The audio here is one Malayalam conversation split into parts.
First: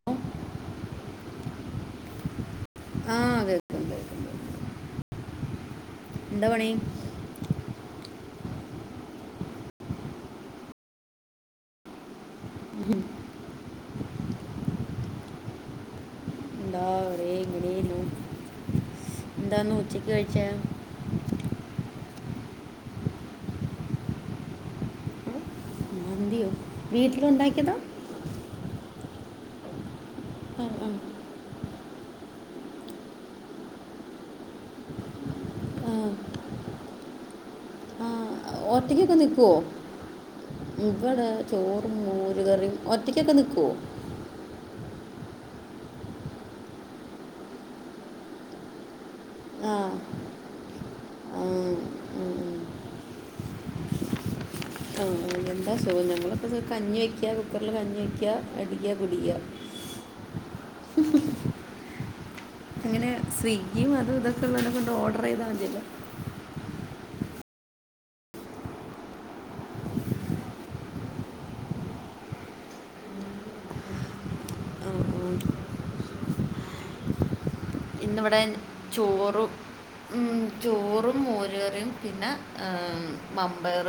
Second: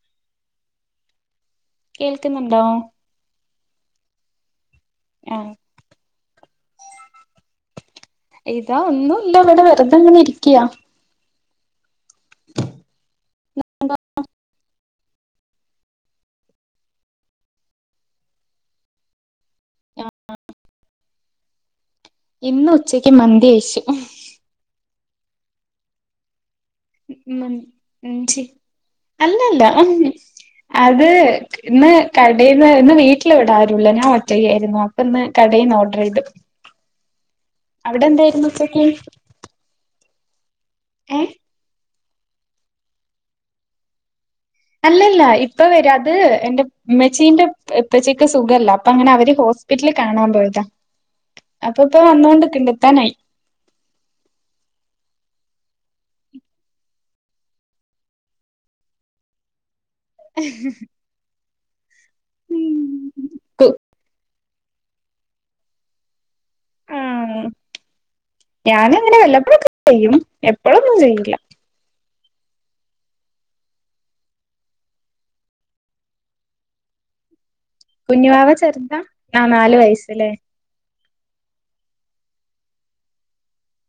[inaudible] കേൾക്കുന്നുണ്ടോ ആഹ് വെൽക്കം വെൽക്കം ആഹ് എന്താ പണി ഇതാ ഒന്നുല്ല ഇവിടെ വെറുതെങ്ങനെ ഇരിക്കാ ഉം എന്താ [unintelligible] എന്താന്ന് ഉച്ചയ്ക്ക് കഴിച്ചേ ഇന്ന് ഉച്ചയ്ക്ക് മന്തി കഴിച്ചു മന്തിയോ വീട്ടിലേണ്ടാക്കിയതാ അല്ലല്ല ആ, അത് ആ, ഇന്ന് കടേന്ന് ഇന്ന് വീട്ടിൽ ഇവിടാരുല്ല ഞാൻ ഒറ്റക്കായിരുന്നു ഇന്ന് കടേന്ന് ഓഡറെയ്ത് അവിടെന്തേ ഒറ്റക്കൊക്കെ നിക്കുവോ ഇവിടെ ഏഹ് ചോറും മോരുകറിയും ഒറ്റയ്ക്കൊക്കെ നിക്കുവോ അല്ലല്ല ഇപ്പ വരും അത്ന്റെ മ്മച്ചീന്റെ പ്പച്ചിക്ക് സുഖല്ല അപ്പൊ അങ്ങനെ അവര് ഹോ ആ സ്പിറ്റലിൽ കാണാൻ പോയതാ ആ, ഉം, അപ്പ ഇപ്പ ഉം. വന്നൊണ്ട്ക്ക്ണ്ട് എത്താനായി ആഹ് എന്താ സോ ഞങ്ങളിപ്പോ കഞ്ഞി വെക്കാ കുക്കറില് കഞ്ഞി വെക്കാ അടിക്കാ കുടിക്കാ [inaudible] ഉം എങ്ങനെ സ്വിഗ്ഗിയും അത് ഇതൊക്കെ ക്കെ ഉള്ളോണ്ട് ഓഡറെയ്താ മതിയല്ലോ ആ ഞാനങ്ങനെ വല്ലപ്പോഴൊക്കെ ചെയ്യും എപ്പോഴൊന്നും ചെയ്യില്ല ഓഹ് ഇന്നിവിടെ കുഞ്ഞുവാവ ചെറുതാ ആ ചോറും നാല് ഉം വയസ്സല്ലേ ചോറും മോരുകറിയും പിന്നെ മമ്പയർ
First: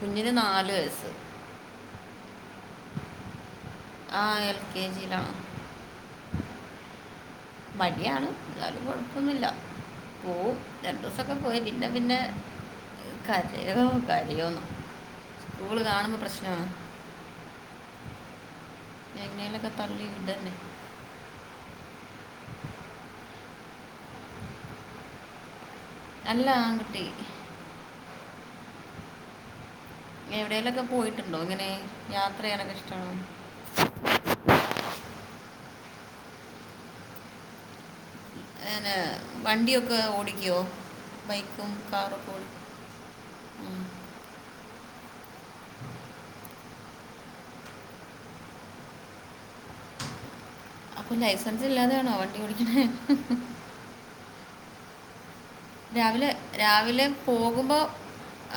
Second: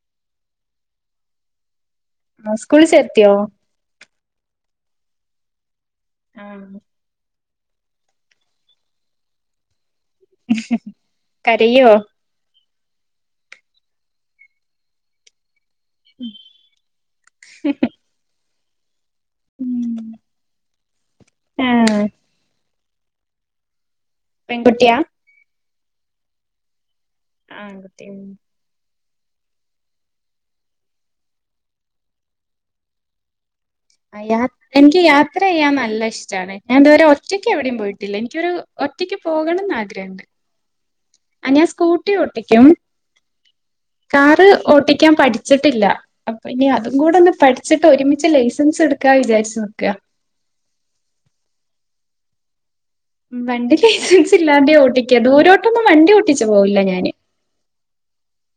കുഞ്ഞിന് നാല് വയസ്സ് ആ സ്കൂൾ ചേർത്തിയോ? ആ എൽ കെ ജിയിലാ ആ മടിയാണ് ന്നാലും കുഴപ്പൊന്നുല്ല പോവും രണ്ടു ദിവസൊക്കെ പോയി പിന്നെ കരയോ പിന്നെ - കരയോ കരയോന്നോ സ്കൂള് കാണുമ്പോ പ്രശ്നാണ് [inaudible] എങ്ങനെക്കെ തള്ളി വിടന്നെ ഏഹ് പെൺകുട്ടിയാ? നല്ല ആങ്കുട്ടി ഉം എവിടേലൊക്കെ പോയിട്ടുണ്ടോ? ഇങ്ങനെ യാത്രയ്യാനൊക്കെ ഇഷ്ടാണോ? ആയാ എനിക്ക് യാത്രയ്യാൻ നല്ല ഇഷ്ടാണ് ഞാൻതുവരെ ഒറ്റക്ക് എവിടെയും പോയിട്ടില്ല ല്ല എനിക്കൊരു അങ്ങനെ ഒറ്റയ്ക്ക് പോകണംന്ന് വണ്ടിയൊക്കെ ആഗ്രഹംണ്ട്. [unintelligible] ആ ഞാൻ ബൈക്കും സ്കൂട്ടി കാറൊക്കെ ഓടിക്കുമോ ഓട്ടിക്കും കാറ് ഓട്ടിക്കാൻ പഠിച്ചിട്ടില്ല അപ്പൊ ഇനി അതും കൂടെ ഒന്ന് പഠിച്ചിട്ട് ഒരുമിച്ച് ലൈസൻസെടുക്കാ വിചാരിച്ചു നിക്കാ അപ്പൊ ലൈസൻസ് ഇല്ലാതെയാണോ വടണ്ടി ഓടിക്കണെ? വണ്ടി ലൈസൻസ് ഇല്ലാതെയ ഓട്ടിക്കാ ദൂരോട്ടൊന്നും വണ്ടി രാവിലെ ഓട്ടിച് പോവില്ല രാവിലെ ഞാന് പോകുമ്പോൾ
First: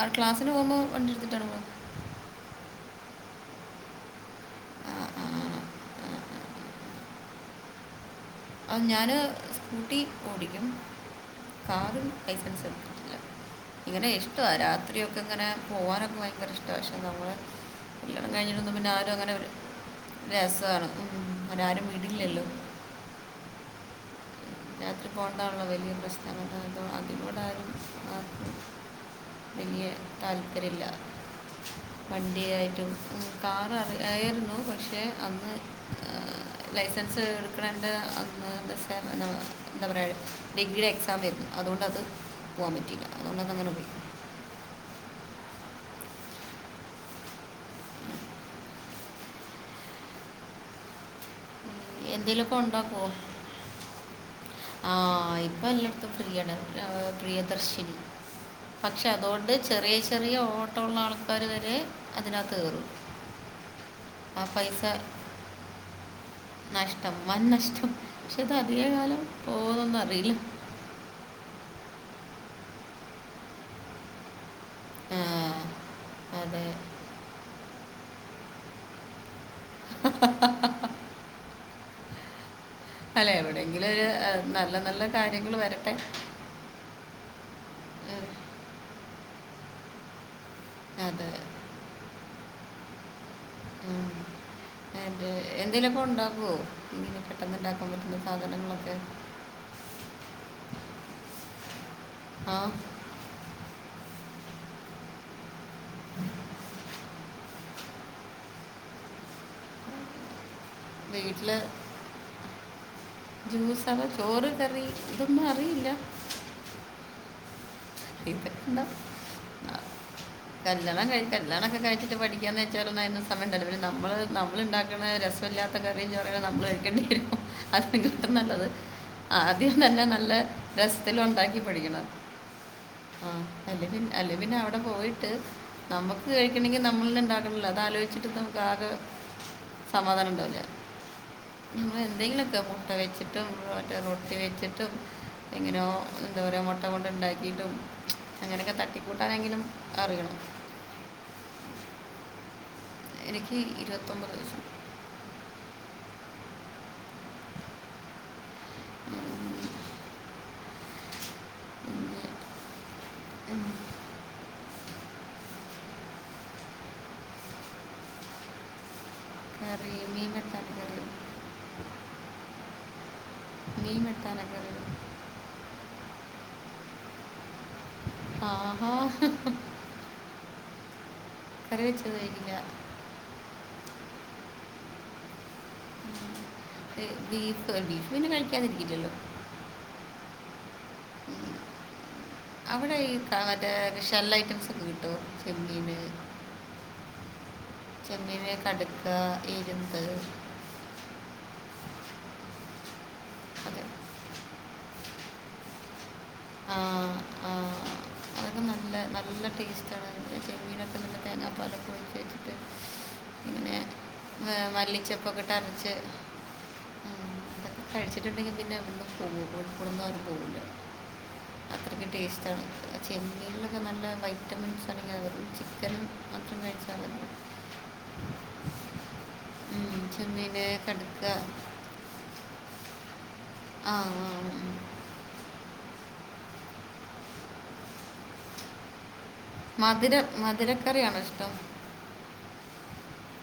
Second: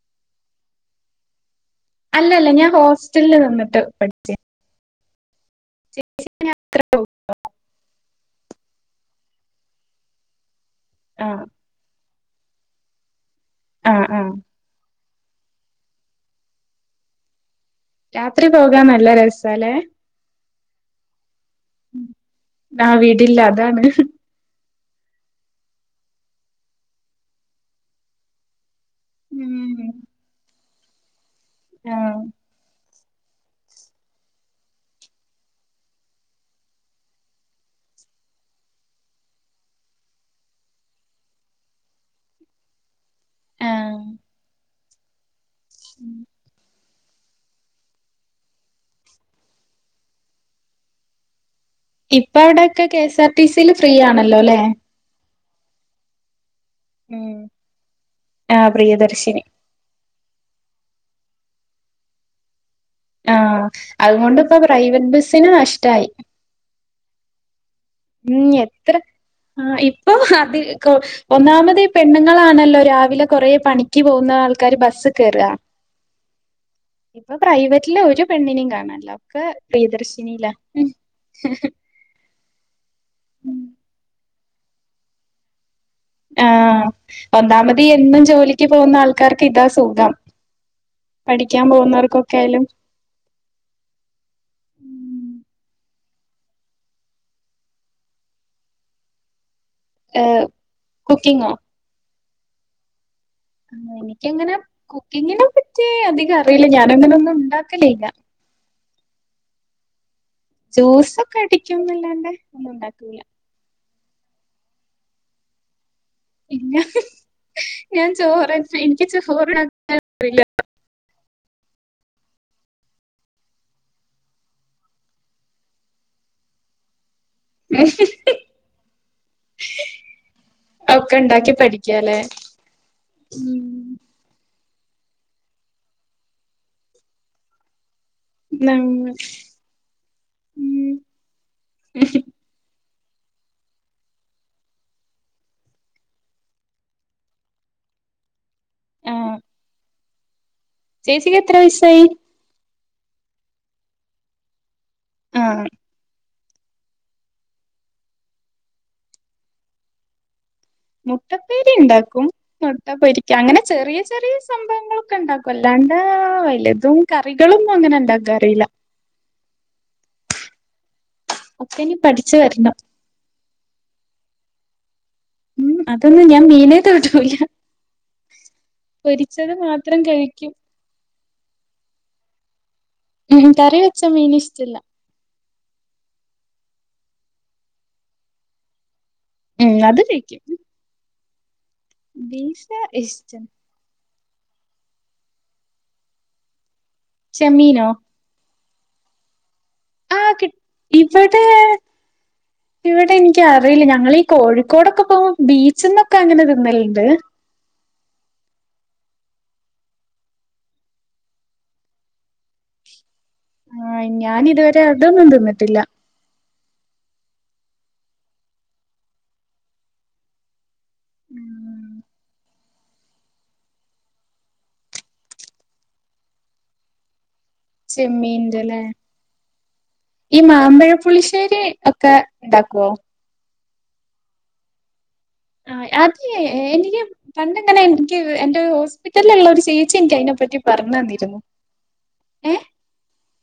ആ ക്ലാസ്സിന് പോകുമ്പോൾ വണ്ടി ടുത്തിട്ടാണ് പോ അല്ലല്ല ഞാൻ ഹോസ്റ്റലിൽ നിന്നിട്ട് പഠിച്ചേ ആ ആ [inaudible] ആ ഞാന് സ്കൂട്ടി ഓടിക്കും. ആഹ്. കാറും ലൈസൻസ് എ ആഹ് ഇങ്ങനെ ആഹ് ഇഷ്ടം രാത്രി ക്കെ ഇങ്ങനെ പോവാ നൊക്കെ ഭയങ്കര ഇഷ്ടമാണ് പക്ഷെ നമ്മൾ കല്യാണം രാത്രി കഴിഞ്ഞിട്ടന്നും പോകാൻ പിന്നെ നല്ല ആരും അങ്ങനെ രസാല്ലേ [unintelligible] രസമാണ് അങ്ങനെ ആരും വീടില്ലല്ലോ! ആ വീടില്ല അതാണ്. രാത്രി പോകേണ്ടാനുള്ള വലിയ പ്രശ്നം [unintelligible] അതിലൂടാനും വെല്ല്യ താല്പര്യല്ല ആഹ് വണ്ടിയായിട്ടും കാറ് അറിയായിരുന്നു പക്ഷേ അന്ന് എഹ് ലൈസൻസ് എടുക്കണണ്ട് അന്ന് [unintelligible] എന്താ പറയുക ഡിഗ്രി എക്സാം ആയിരുന്നു അതുകൊണ്ട അത് പോകാൻ പറ്റിയില്ല അതുകൊണ്ടത് അങ്ങനെ പോയി [inaudible] [inaudible] ഇപ്പ എന്തെങ്കിലുമൊക്കെ അവിടെക്കെ കെഎസ് ആർ ടിസിൽ ഫ്രീ ആണല്ലോ ല്ലേ ആഹ് ഇപ്പം എല്ലായിടത്തും ഫ്രീയാണ്. ആഹ് ഉം പ്രിയദർശിനി ആഹ് പക്ഷെ പ്രിയദർശിനി അതുകൊണ്ട് ചെറിയ ചെറിയ ഓട്ടമള്ള ആൾക്കാര് വരെ അതിനകത്ത് കേറും ആഹ് അതുകൊണ്ട് പ്പോ പ്രൈവറ്റ് ബസിന് നഷ്ടായി നഷ്ടം വൻ നഷ്ടം പക്ഷെ ഉം ഇത് അധിക എത്ര കാലം ആ പോകുന്നൊന്നും ഇപ്പൊ അറിയില്ല അത് കൊ ഒന്നാമത് പെണ്ണുങ്ങളാണല്ലോ രാവിലെ കുറേ പണിക്ക് പോകുന്ന ആൾ ക്കാര് ബസ്സ് ആ, കേറാ അതെ ഇപ്പൊ പ്രൈവറ്റില് ഒരു പെണ്ണിനെയും കാണല്ല ഒക്കെ പ്രിയദർശിനിലാ അല്ലെ എവിടെയെങ്കിലും ഒരു നല്ല നല്ല കാര്യങ്ങള് വരട്ടെ ആഹ് ഒന്നാമത് എന്നും ഏഹ്, ജോലിക്ക് പോകുന്ന ആൾക്കാർക്ക് ഇതാ സുഖം അത് പഠിക്കാൻ പോകുന്നവർക്കൊക്കെ ആയാലും അതെ എന്തേലും ഒക്കെ ഉണ്ടാക്കോ പെട്ടെന്നുണ്ടാക്കാൻ പറ്റുന്ന സാധനങ്ങളൊക്കെ ഏഹ് കുക്കിങ്ങോ ആഹ് ആഹ് എനിക്കങ്ങനെ കുക്കിങ്ങിനെ പറ്റി അധികം അറിയില്ല ഞാനങ്ങനെ ഒന്നും ഉണ്ടാക്കലില്ല ജ്യൂസൊ ക്കെ വീട്ടിൽ അടിക്കുംന്നല്ലാണ്ട് ഒന്നും ഉണ്ടാക്കൂല ജ്യൂസാണ് ചോറ് കറി ഇതൊന്നും അറിയില്ല ഇല്ല ഞാൻ ചോറ് ഇതൊക്കെ ഉണ്ടാവും എനിക്ക് ചോറ് ആ, വെയ്ക്കാൻ ഒന്നും അറിയില്ല കല്യാണം കഴി കല്യാണക്കെ കഴിച്ചിട്ട് പഠിക്കാന്നു വെച്ചലാ ന്നും അയ്നൊന്നും സമയ ഉണ്ടാവൂല നമ്മള് നമ്മളുണ്ടാക്കുന്ന രസം ഇല്ലാത്ത കറിയും ചോറും ക്കെ നമ്മള് കഴിക്കെണ്ടി വരും അത്ര നല്ലത് ആദ്യം തന്നേ നല്ല ഒക്കെ രസത്തില് ഉണ്ടാക്കി ണ്ടാക്കി പഠിക്കണം പഠിക്കാല്ലേ. ആഹ് അല്ല ഉം പി അല്ല പിന്നെ അവിടെ പോയിട്ട് നമ്മുക്ക് കഴിക്കണങ്കിൽ നമ്മള ഉണ്ടാക്കണല്ലോ അതോ നമുക്ക് ആകെ സമാധാനം ഉണ്ടാവൂല ഉം നമ്മളന്തെങ്കിലുംക്കെ മുട്ട കയ്ച്ചിട്ടും മറ്റേ റൊട്ടി കഴിച്ചിട്ടും എങ്ങനോ എന്താ പറയ മുട്ട കൊണ്ട ണ്ടാക്കിയിട്ടും അങ്ങനൊക്കെ ആഹ് തട്ടിക്കൂട്ടാനെങ്കിലും അറിയണം ചേച്ചിക്ക് എത്ര യസ്സായി എനിക്ക് ഇരുപത്തൊമ്പത് വയസ്സ് ആഹ് ഉം. മുട്ടപ്പേരി പിന്നെ ഇണ്ടാക്കും മുട്ട പൊരിക്ക അങ്ങനെ ചെറിയ ചെറിയ സംഭവങ്ങളൊക്കെ ഉണ്ടാക്കും അല്ലാണ്ട് വലുതും കറികളൊന്നും അങ്ങനെ ഇണ്ടാക്കാൻ അറിയില്ല അറി മീ [unintelligible] ഒക്കെ ഇനി പഠിച്ചു വരണം മീൻ വെക്കാനോക്കെ ഉം അതൊന്നും ഞാൻ മീനേ തൊടൂല ആഹാ പൊരിച്ചത് മാത്രം കഴി ക്കും കറിവച്ചത് [unintelligible] ഞ്ഞ ഉം കറിവെച്ച മീൻ ഇഷ്ടല്ല ബീഫ് ബീഫ് പിന്നെ കഴിക്കാതിരിക്കില്ലല്ലോ ഉം അത് കഴിക്കും ഉം. ബി അവിടെ ഈ ക മറ്റേ ഷെല്ല ഐറ്റംസ് ഒക്കെ കിട്ടോ ചെമ്മീന് ചെമ്മീനോ ചെമ്മീൻ കട്ക്ക എരുന്ത് ആഹ് കി ഇവടെ ഇവിടെ അതെ എനിക്കറിയില്ല ഞങ്ങളി കോഴിക്കോടൊക്കെ പോ ബീച്ച് ന്നൊക്കെ അങ്ങനെ തിന്നലുണ്ട് അഹ് അത് നല്ല നല്ല ടേസ്റ്റാണ് അത് ചെമ്മീനൊക്കെ നല്ല തേങ്ങാപ്പാൽ ആഹ് ഇന്ന്യാ മല്ലിചെപ്പൊക്കെയിട്ട് അരച്ച് കഴിച്ചിട്ടുണ്ടെങ്കിൽ പിന്നെ അവിടുന്ന് [unintelligible] പോവില്ല ഉം അത്രക്ക് ടെസ്റ്റാണ് ചെമ്മീനിലൊക്കെ നല്ല വൈറ്റമിൻസ് അടങ്ങിയതും ചിക്കനും ചെമ്മീന്റെ ലെ മതി ഈ ചെമ്മീൻ മാമ്പഴ കടുക്ക പുളിശ്ശേരി ഒക്കെ ണ്ടാക്കോ ആഹ് ആഹ് അത് എങ്ങനെ പണ്ടെങ്ങനെ എനിക്ക് എന്റെ ഹോസ്പിറ്റലിലുള്ള ഒരു സ് മധുര ചേച്ചിഇൻക്ക് അതിനെപ്പറ്റി പറഞ്ഞു മധുരക്കറിയാണോ തന്നിരുന്നു ഇഷ്ടം ഏഹ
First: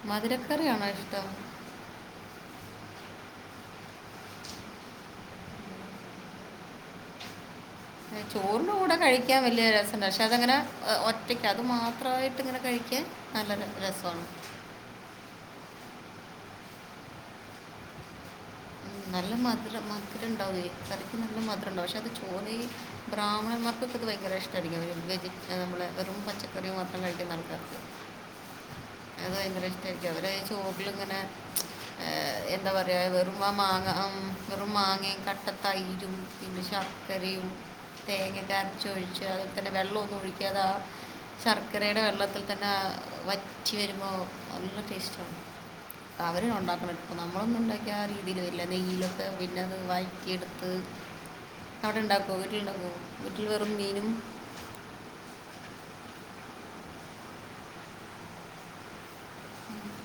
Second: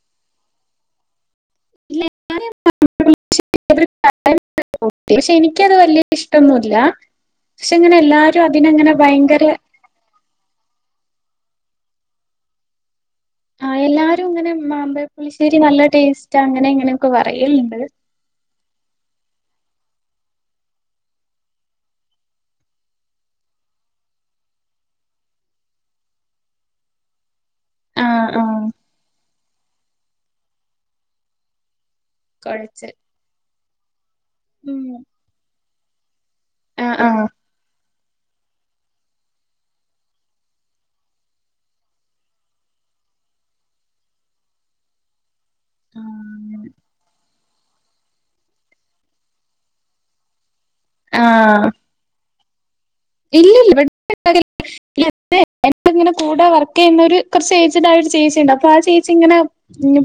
മധുരക്കറിയണോ ഇഷ്ടം ഇല്ല [unintelligible] [unintelligible] പക്ഷേ എനിക്കത് വലിയ ഇഷ്ടൊന്നും ഇല്ല പഷേ ഇങ്ങനെ എല്ലാരും അതിനങ്ങനെ ഭയങ്കരെ പക്ഷേ അതങ്ങനെ [unintelligible] ഒറ്റയ്ക്ക് അത് മാത്രമായിട്ട് ഇങ്ങനെ കഴിക്കാൻ നല്ല ആ ര- രസമാണ് എല്ലാരും ഇങ്ങനെ മാമ്പഴ പുളിശ്ശേരി നല്ല ടേസ്റ്റാ അങ്ങനെ ഇങ്ങനെയൊക്കെ പറയലുണ്ട്. നല്ല മധുരം മധുരം ഉണ്ടാവോ [unintelligible] നല്ല മധുരം ഉണ്ടാവും പക്ഷേ അത് ചോലയ് ബ്രാഹ്മണന്മാർക്കൊക്കെ ഇത് ഭയങ്കര ഇഷ്ടമായിരിക്കും വെജ് [unintelligible] നമ്മള് വെറും പച്ചക്കറി മാത്രം കഴിക്കുന്ന [unintelligible] ആഹ് ആഹ് അത് ഭയങ്കര ഇഷ്ടായിരിക്കും അവര് ചൊറില്ങ്ങനെ ഏ എന്താ കൊഴച്ച് പറയാ വെരും മാ മാങ്ങ അം വെറും ഉം മാങ്ങയും കട്ടതൈരും പിന്നെ ആഹ് ആഹ് ശർക്കരയും തേങ്ങക്കെ അരച്ച് ഒഴിച്ച് അതിയ്തന്നെ വെള്ളഒന്നും ഒഴിക്കാതെ അ ശർക്കരയുടെ വെള്ളത്തിൽ തന്നെ വറ്റി വരുമ്പോൾ നല്ല ടേസ്റ്റാണ് അവര് ഉണ്ടാക്കണം നമ്മളൊന്നും ഉണ്ടാക്യാ ആ രീതിൽ വരില്ല നെയ്യിലൊക്കെ പിന്നത് വഴറ്റി എട് ഉം അവിടെ ഇണ്ടാക്കോ വീട്ടിലുണ്ടാക്കോ? ഇല്ല ഇല്ല ഇവിടെ [unintelligible] [unintelligible] കൂടെ വർക്ക് ചെയ്യുന്ന ഒരു കൊറച്ച് ഏജ്ഡായ ഒരു ചേച്ചി ഇണ്ട് അപ്പോ ആ ചേച്ചി ഇങ്ങനെ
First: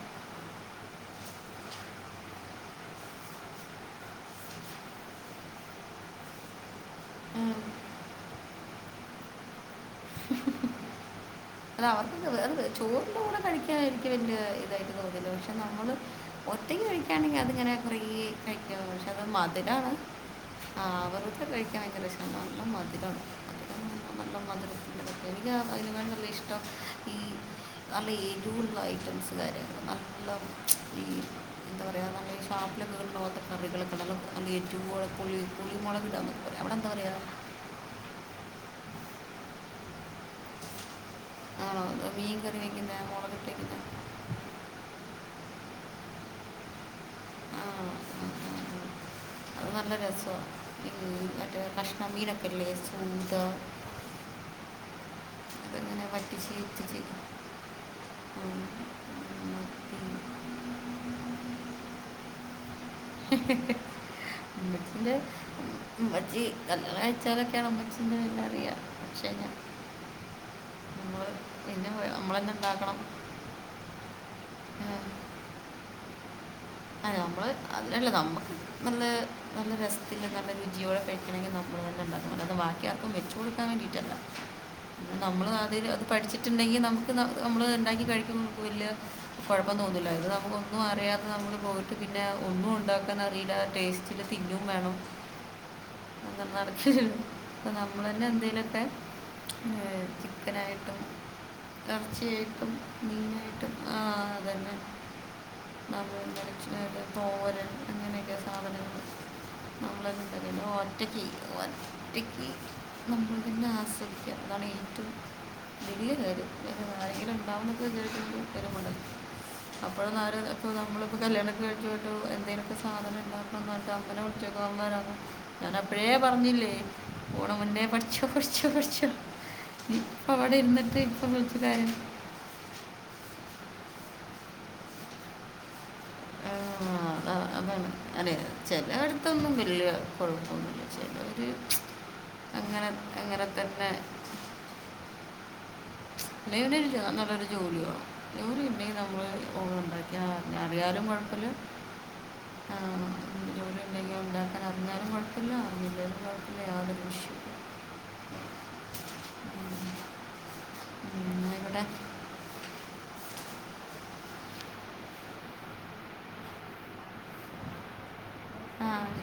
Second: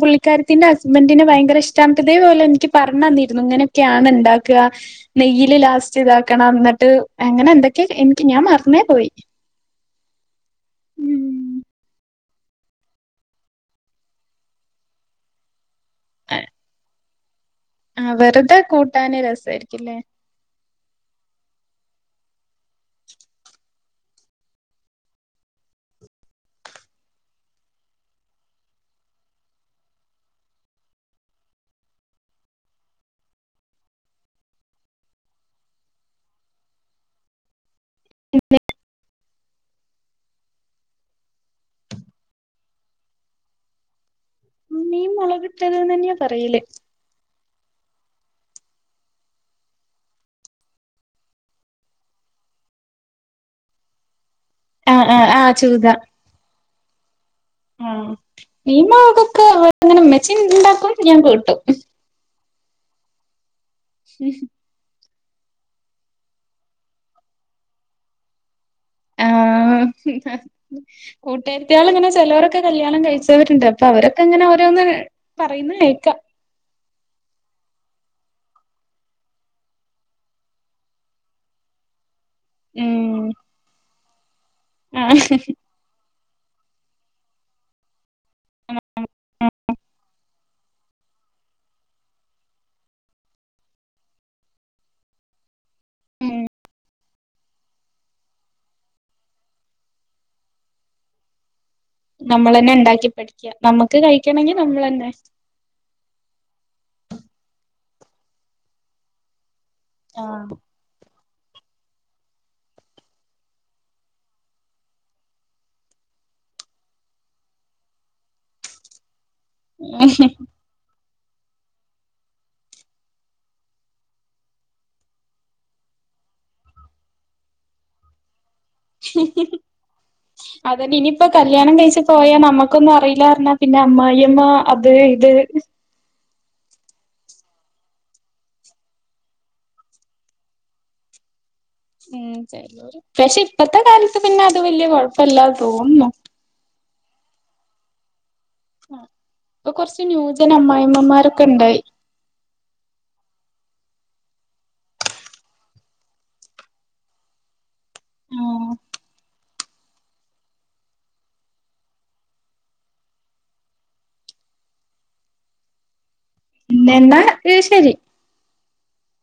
പുള്ളിക്കാരത്തിന്റെ ഹസ്ബന്റിന് ഭയങ്കര ഇഷ്ട്ടാഞ്ഞിട്ട് ഇതേപോലെ എനിക്ക് പറഞ്ഞു തന്നിരുന്നു ഇങ്ങനൊക്കെയാണ് ഇണ്ടാക്ക നെയ്യില് ലാസ്റ്റ് ഇതാക്കണം എന്നിട്ട് അങ്ങനെ ഉം, എന്തൊക്കെ എനിക്ക് ഞാൻ മറന്നേ പോയി [unintelligible] അവർക്കത് [unintelligible] ചോറിന്റെ കൂടെ കഴിക്കാൻ എനിക്ക് വല്യ ഇതായിട്ട് തോന്നില്ല പക്ഷേ നമ്മള് ഒറ്റക്ക് കഴിക്കാണെങ്കിൽ അതിങ്ങനെ കുറേ ആഹ് വെറുതെ കഴിക്കണം പക്ഷേ കൂട്ടാന് അത് മധുരാണ് രസായിരിക്കുംല്ലേ ആഹ് അവർക്ക് കഴിക്കാൻ ഭയങ്കര ഇഷ്ട്ടം നല്ല മധുരം ആണ്. [unintelligible] എല്ലാ [unintelligible] നല്ല ഇഷ്ടം നല്ല ഏറ്റോം ഉള്ള ഐറ്റംസ് കാരെ പക്കാ ഈ [unintelligible] അവിടെ എന്താ പറയാ [unintelligible] ആണോ മീൻകറിവെക്കുന്നആ മീൻമുളകിട്ടതെന്ന് തന്നെയാ പറയില്. [unintelligible] നല്ല രസമാ [unintelligible] മറ്റേ കഷണ മീനൊക്കെല്ലേ ആ ആ ആഹ് ചൂദാ അതിങ്ങനെ വറ്റിച്ച് ഇത്തിച്ച് മീൻവാങ്ങുക്കെ വെട്ടുന്നെന് ഉമ്മെച്ചി ണ്ടാക്കും ഞാൻ കൂട്ടും [unintelligible] ഹുഹ് ഉമ്മച്ചീൻ്റെ ഉമ്മച്ചി നല്ലഅച്ചാറോക്കെയാണ് ഉമ്മച്ചീൻ്റെ എല്ല അറിയാം ആ നമ്മൾ കൂട്ടേത്തിയാൾ പിന്നെ ഇങ്ങനെ നമ്മൾ തന്നെ ചിലരൊക്കെ ഉണ്ടാക്കണം കല്യാണം കഴിച്ച് ന്നട്ട്ണ്ട് അപ്പൊ അവരൊക്കെ അങ്ങനെ ഓരോന്ന് പറയുന്ന കേക്കാം ആ ഞമ്മള് അതല്ല നമ്മള് അതില്ല നമുക്ക് നല്ല നല്ല രസത്തില് നല്ലരു രുചിയോടെ കഴിക്കണമെങ്കിൽ നമ്മ ത് ബാക്കിയാർക്കും ഉം വെച്ചു കൊടുക്കാൻ വേണ്ടിയിട്ടല്ല ആ നമ്മള്തി പഠിച്ചിട്ടുണ്ടെങ്കി നമുക്ക് ന നമ്മള് ഉണ്ടാക്കി കഴിക്കിമ്പോ ഒന്നുല്ല കൊഴപ്പംതോന്നില്ലാരുന്ന് ഇത് നമ്മക്ക് ഒന്നും അറിയാതെ നമുക്ക് പോയിട്ട് പിന്നെ ഒന്നും ഉണ്ടാക്കാന്നറിയില്ല ടേസ്റ്റില് തിന്നും വേണം. ഉം അപ്പൊ പറച്ചില് നമ്മള്ന്നെ എന്തെലുമൊക്കെ പിന്നെ ചിക്കനായിട്ടും നമ്മളന്നെ എറച്ചിയായിട്ടും മീനായിട്ടും ആ അതന്നെ തന്നെ [unintelligible] തോരൻ അങ്ങനെയൊക്കെ സാധനങ്ങൾ നമ്മളൊക്കെ തന്നെ എന്നാ ഓറ്റക്ക് എ ഒറ്റക്ക് നമ്മളന്നെ ആസ്വദിക്ക അതാണ് ഏറ്റവും വലിയകാര്യംഇപ്പൊ ആരെങ്കിലും അപ്പ നമ്മളിപ്പോ കല്യാണംകഴിച്ച് വിട്ടു എന്തെലുക്കെ സാധനംണ്ടാക്കൻകാലത്ത് അമ്മേനെവിളിച്ചക്കോ ഞാൻ അപ്പഴേ പറഞ്ഞില്ലേ ഓണമുന്നേ പഠിച്ചോ പഠിച്ചോ പഠി ച്ചോ ഇപ്പ അവിടെ ഇര്ന്നിട്ട് ഇപ്പൊ വിളിച്ച്തരുന്ന പോയെ നമ്മക്കൊന്നും അറിയില്ലാന്ന് പറഞ്ഞാ പിന്നെ അമ്മായിമ്മ അത് ഇത് ആഹ് അ അതാണ് അതെ ചെലേടു ത്തൊന്നും വല്ല്യ കൊഴപ്പൊന്നുല്ല [unintelligible] ഉം ചെലര് പക്ഷെ ഇപ്പഴ്ത്തെ കാലത്ത് പിന്നെ അത് വലൃ കൊഴപ്പില്ലാന്ന് തോന്നു നേരം ഇല്ല്യാന്നൊള്ളൊരു ജോലിയാവും ജോലിഇല്ലേ നമ്മള് ഇപ്പൊ കൊറച്ച് ഇപ്പോന്നുണ്ടാക്കിയ ന്യൂജൻ അറിയാലും അമ്മായിമ്മമാരൊക്കെ കൊഴപ്പില്ല ഉണ്ടായി ആ ജോലിഉണ്ടെങ്കിൽ ഉണ്ടാക്കാൻ അറിഞ്ഞാലും കൊഴപ്പില്ല അറിഞ്ഞില്ലേലും കൊഴപ്പില്ല യാതൊരുവിഷ് ഓ ഇന്നിവിടെ പിന്നെ എന്താ അത്ശരി ആഹ്